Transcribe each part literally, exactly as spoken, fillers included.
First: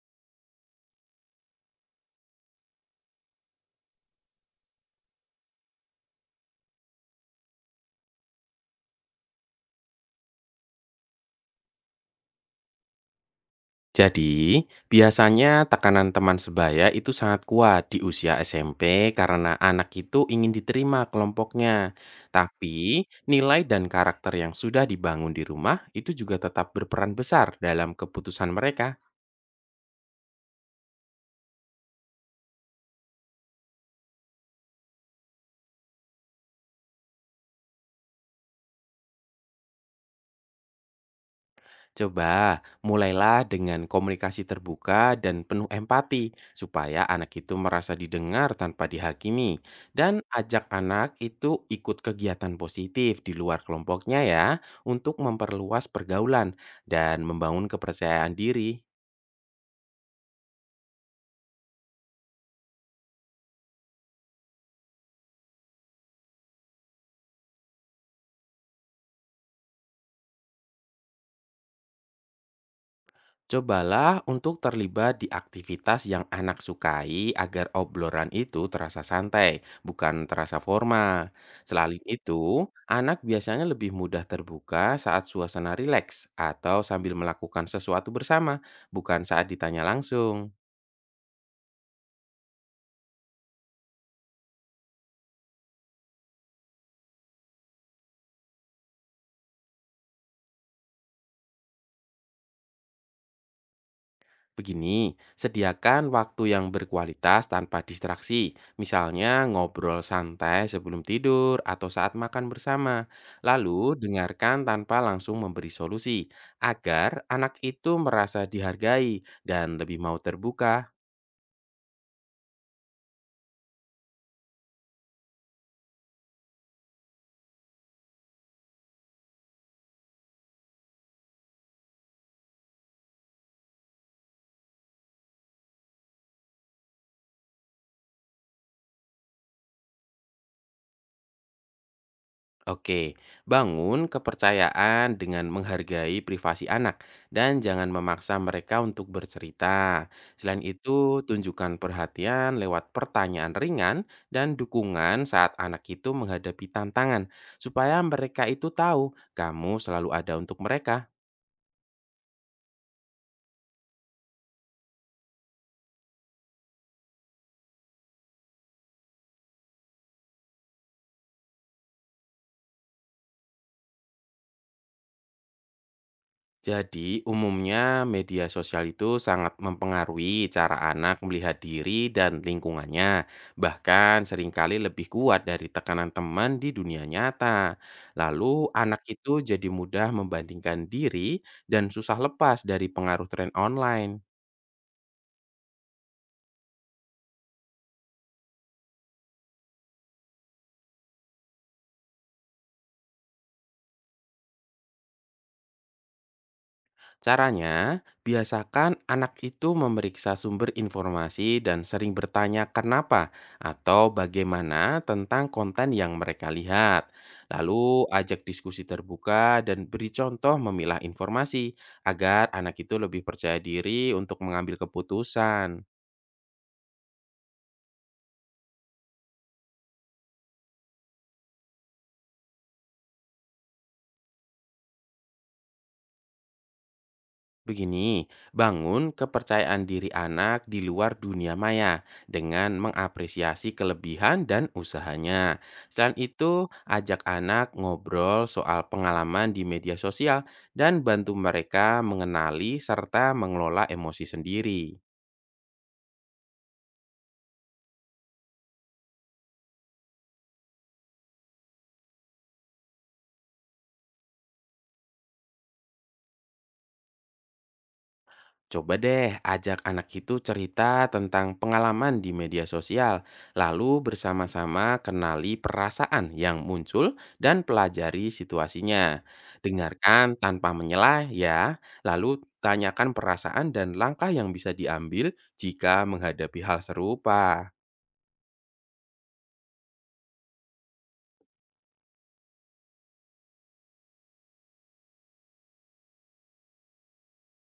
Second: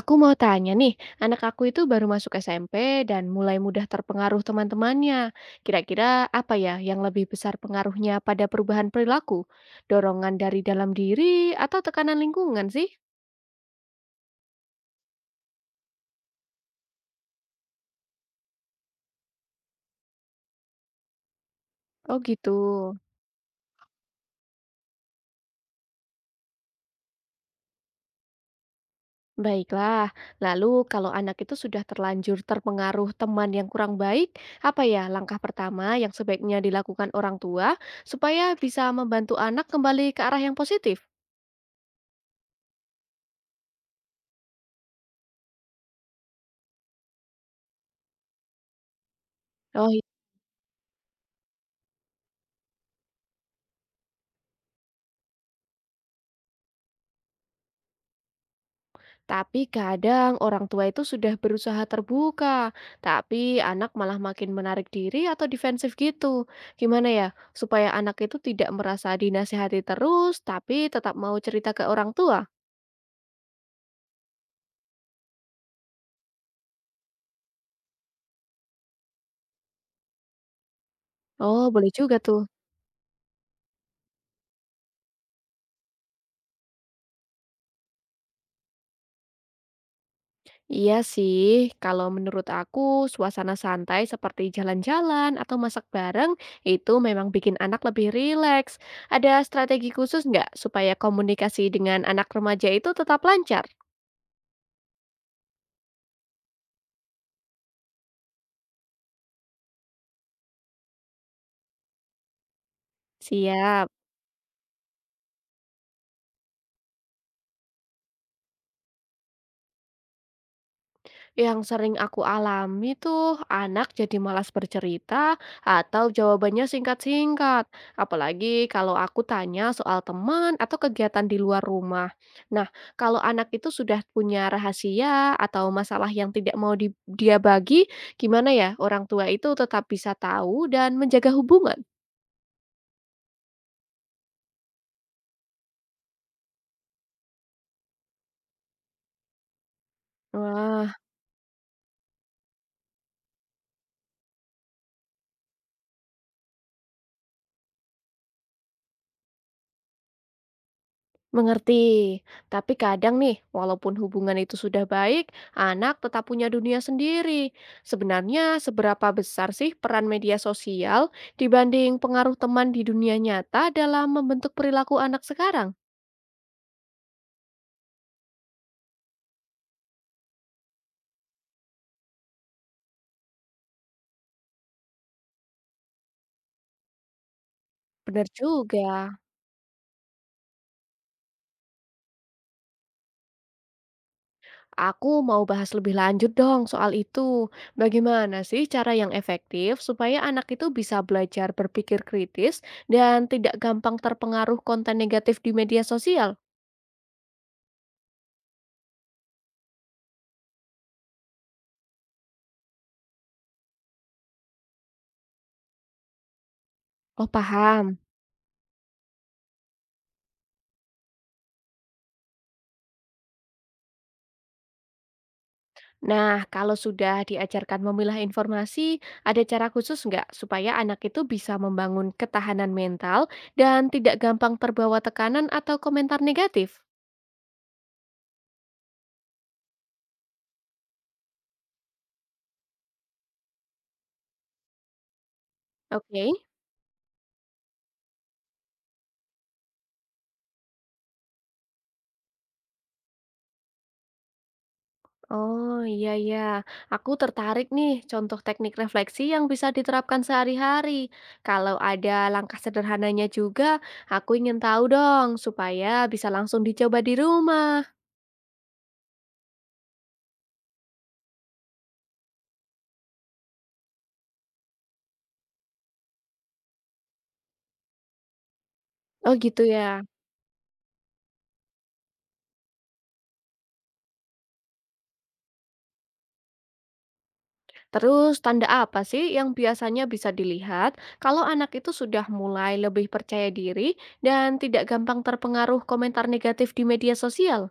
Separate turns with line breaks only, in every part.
Aku mau tanya nih, anak aku itu baru masuk S M P dan mulai mudah terpengaruh teman-temannya. Kira-kira apa ya yang lebih besar pengaruhnya pada perubahan perilaku? Dorongan dari dalam diri atau tekanan lingkungan sih?
Jadi, biasanya tekanan teman sebaya itu sangat kuat di usia S M P karena anak itu ingin diterima kelompoknya.
Oh gitu.
Tapi, nilai dan karakter yang sudah dibangun di rumah itu juga tetap berperan besar dalam keputusan mereka.
Baiklah, lalu kalau anak itu sudah terlanjur terpengaruh teman yang kurang baik, apa ya langkah pertama yang sebaiknya dilakukan orang tua supaya bisa membantu anak kembali ke arah yang positif?
Coba mulailah dengan komunikasi terbuka dan penuh empati, supaya anak itu merasa didengar tanpa dihakimi,
Oh.
dan ajak anak itu ikut kegiatan positif di luar kelompoknya, ya, untuk memperluas pergaulan dan membangun kepercayaan diri.
Tapi kadang orang tua itu sudah berusaha terbuka, tapi anak malah makin menarik diri atau defensif gitu. Gimana ya, supaya anak itu tidak merasa dinasihati terus, tapi tetap mau cerita ke orang tua?
Cobalah untuk terlibat di aktivitas yang anak sukai agar obrolan itu terasa santai, bukan terasa formal.
Oh, boleh
Selain
juga tuh.
itu, anak biasanya lebih mudah terbuka saat suasana rileks atau sambil melakukan sesuatu bersama, bukan saat ditanya langsung.
Iya sih, kalau menurut aku suasana santai seperti jalan-jalan atau masak bareng itu memang bikin anak lebih rileks. Ada strategi khusus nggak supaya komunikasi dengan anak remaja itu tetap lancar?
Begini, sediakan waktu yang berkualitas tanpa distraksi, misalnya ngobrol santai sebelum tidur atau saat makan bersama.
Siap.
Lalu, dengarkan tanpa langsung memberi solusi, agar anak itu merasa dihargai dan lebih mau terbuka.
Yang sering aku alami tuh anak jadi malas bercerita atau jawabannya singkat-singkat. Apalagi kalau aku tanya soal teman atau kegiatan di luar rumah. Nah, kalau anak itu sudah punya rahasia atau masalah yang tidak mau di- dia bagi, gimana ya orang tua itu tetap bisa tahu dan menjaga hubungan?
Oke, bangun kepercayaan dengan menghargai privasi anak dan jangan memaksa mereka untuk bercerita. Selain
Wah.
itu, tunjukkan perhatian lewat pertanyaan ringan dan dukungan saat anak itu menghadapi tantangan, supaya mereka itu tahu kamu selalu ada untuk mereka.
Mengerti. Tapi kadang nih, walaupun hubungan itu sudah baik, anak tetap punya dunia sendiri. Sebenarnya, seberapa besar sih peran media sosial dibanding pengaruh teman di dunia nyata dalam membentuk perilaku anak sekarang?
Jadi, umumnya media sosial itu sangat mempengaruhi cara anak melihat diri dan lingkungannya, bahkan seringkali lebih kuat dari tekanan teman di dunia nyata.
Benar
Lalu, anak
juga.
itu jadi mudah membandingkan diri dan susah lepas dari pengaruh tren online.
Aku mau bahas lebih lanjut dong soal itu. Bagaimana sih cara yang efektif supaya anak itu bisa belajar berpikir kritis dan tidak gampang terpengaruh konten negatif di media sosial?
Caranya, biasakan anak itu memeriksa sumber informasi dan sering bertanya kenapa atau bagaimana tentang konten yang mereka lihat.
Oh,
Lalu
paham.
ajak diskusi terbuka dan beri contoh memilah informasi agar anak itu lebih percaya diri untuk mengambil keputusan.
Nah, kalau sudah diajarkan memilah informasi, ada cara khusus nggak supaya anak itu bisa membangun ketahanan mental dan tidak gampang terbawa tekanan atau komentar negatif?
Begini, bangun kepercayaan diri anak di luar dunia maya dengan mengapresiasi kelebihan dan usahanya. Selain
Oke.
itu, ajak anak ngobrol soal pengalaman di media sosial dan bantu mereka mengenali serta mengelola emosi sendiri.
Oh iya iya, aku tertarik nih contoh teknik refleksi yang bisa diterapkan sehari-hari. Kalau ada langkah sederhananya juga, aku ingin tahu dong supaya bisa langsung dicoba di rumah.
Coba deh ajak anak itu cerita tentang pengalaman di media sosial, lalu bersama-sama kenali perasaan yang muncul dan pelajari situasinya.
Oh gitu ya.
Dengarkan tanpa menyela ya, lalu tanyakan perasaan dan langkah yang bisa diambil jika menghadapi hal serupa.
Terus tanda apa sih yang biasanya bisa dilihat kalau anak itu sudah mulai lebih percaya diri dan tidak gampang terpengaruh komentar negatif di media sosial?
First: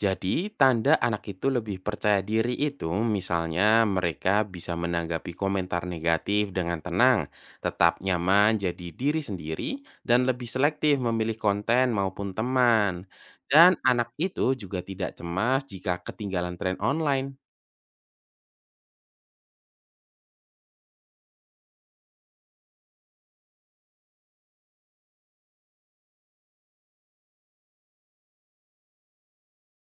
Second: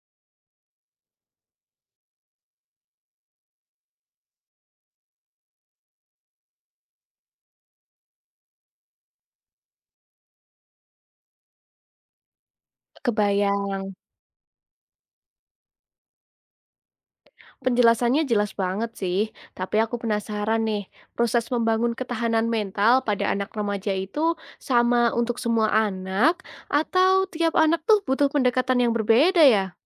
Jadi, tanda anak itu lebih percaya diri itu misalnya mereka bisa menanggapi komentar negatif dengan tenang, tetap nyaman jadi diri sendiri, dan lebih selektif memilih konten maupun teman. Dan
Kebayang.
anak itu juga tidak cemas jika ketinggalan tren online.
Penjelasannya jelas banget sih, tapi aku penasaran nih, proses membangun ketahanan mental pada anak remaja itu sama untuk semua anak atau tiap anak tuh butuh pendekatan yang berbeda ya?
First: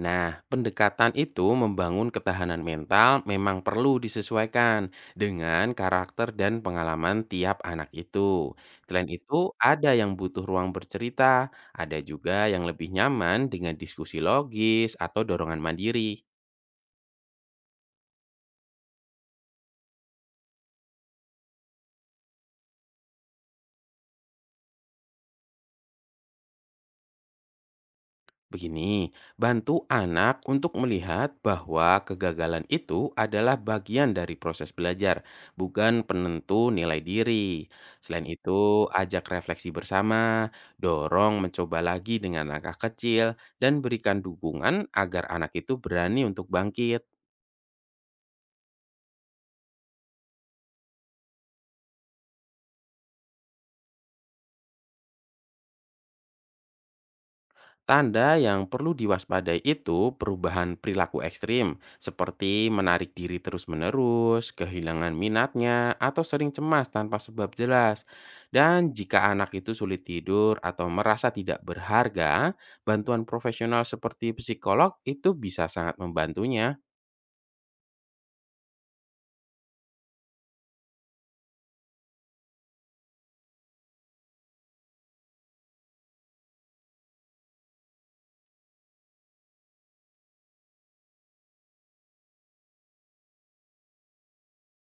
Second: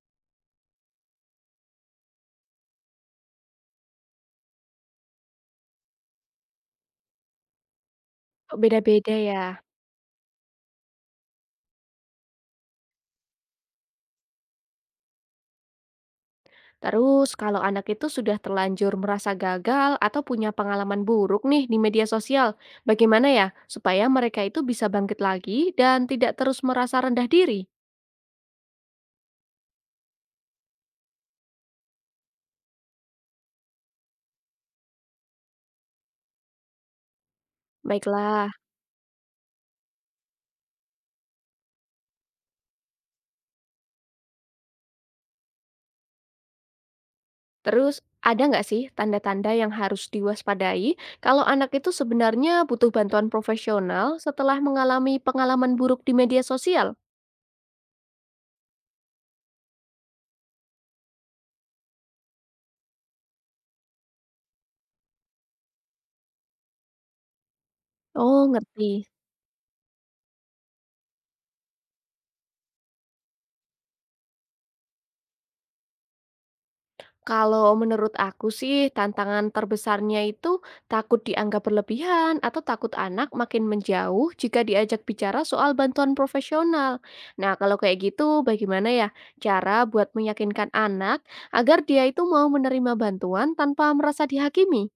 Nah, pendekatan itu membangun ketahanan mental memang perlu disesuaikan dengan karakter dan pengalaman tiap anak itu. Selain
Beda-beda ya.
itu, ada yang butuh ruang bercerita, ada juga yang lebih nyaman dengan diskusi logis atau dorongan mandiri.
Terus kalau anak itu sudah terlanjur merasa gagal atau punya pengalaman buruk nih di media sosial, bagaimana ya supaya mereka itu bisa bangkit lagi dan tidak terus merasa rendah diri?
Begini, bantu anak untuk melihat bahwa kegagalan itu adalah bagian dari proses belajar, bukan penentu nilai diri. Selain
Baiklah,
itu, ajak refleksi bersama, dorong mencoba lagi dengan langkah kecil, dan berikan dukungan agar anak itu berani untuk bangkit.
terus ada nggak sih tanda-tanda yang harus diwaspadai kalau anak itu sebenarnya butuh bantuan profesional setelah mengalami pengalaman buruk di media sosial?
Tanda yang perlu diwaspadai itu perubahan perilaku ekstrim, seperti menarik diri terus-menerus, kehilangan minatnya, atau sering cemas tanpa sebab jelas.
Oh,
Dan
ngerti.
jika anak itu sulit tidur atau merasa tidak berharga, bantuan profesional seperti psikolog itu bisa sangat membantunya.
Kalau menurut aku sih tantangan terbesarnya itu takut dianggap berlebihan atau takut anak makin menjauh jika diajak bicara soal bantuan profesional. Nah, kalau kayak gitu bagaimana ya cara buat meyakinkan anak agar dia itu mau menerima bantuan tanpa merasa dihakimi?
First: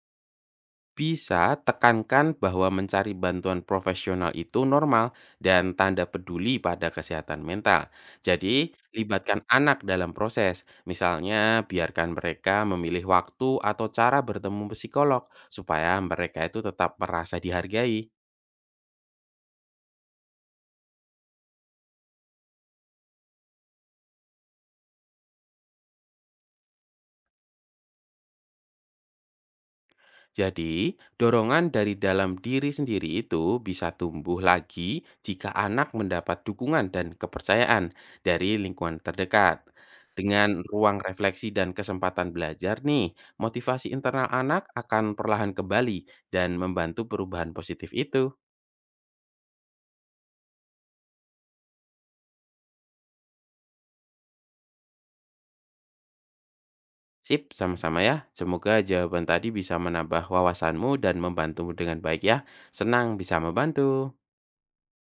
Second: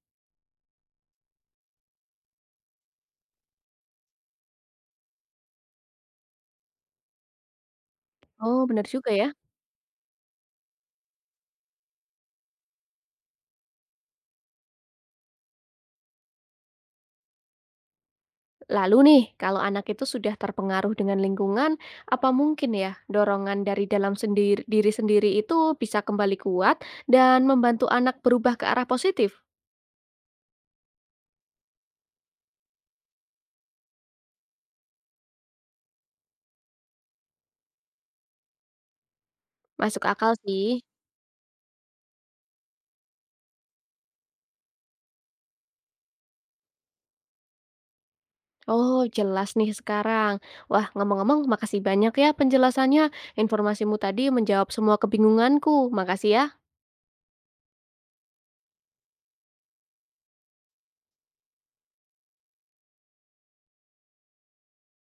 Bisa tekankan bahwa mencari bantuan profesional itu normal dan tanda peduli pada kesehatan mental. Jadi,
Oh, benar juga ya.
libatkan anak dalam proses. Misalnya, biarkan mereka memilih waktu atau cara bertemu psikolog supaya mereka itu tetap merasa dihargai.
Lalu nih, kalau anak itu sudah terpengaruh dengan lingkungan, apa mungkin ya dorongan dari dalam sendiri, diri sendiri itu bisa kembali kuat dan membantu anak berubah ke arah positif?
Jadi, dorongan dari dalam diri sendiri itu bisa tumbuh lagi jika anak mendapat dukungan dan kepercayaan dari lingkungan terdekat.
Masuk akal
Dengan
sih.
ruang refleksi dan kesempatan belajar nih, motivasi internal anak akan perlahan kembali dan membantu perubahan positif itu.
Oh, jelas nih sekarang. Wah, ngomong-ngomong makasih banyak ya penjelasannya. Informasimu tadi menjawab semua kebingunganku. Makasih ya.
Sip, sama-sama ya. Semoga jawaban tadi bisa menambah wawasanmu dan membantumu dengan baik ya. Senang bisa membantu.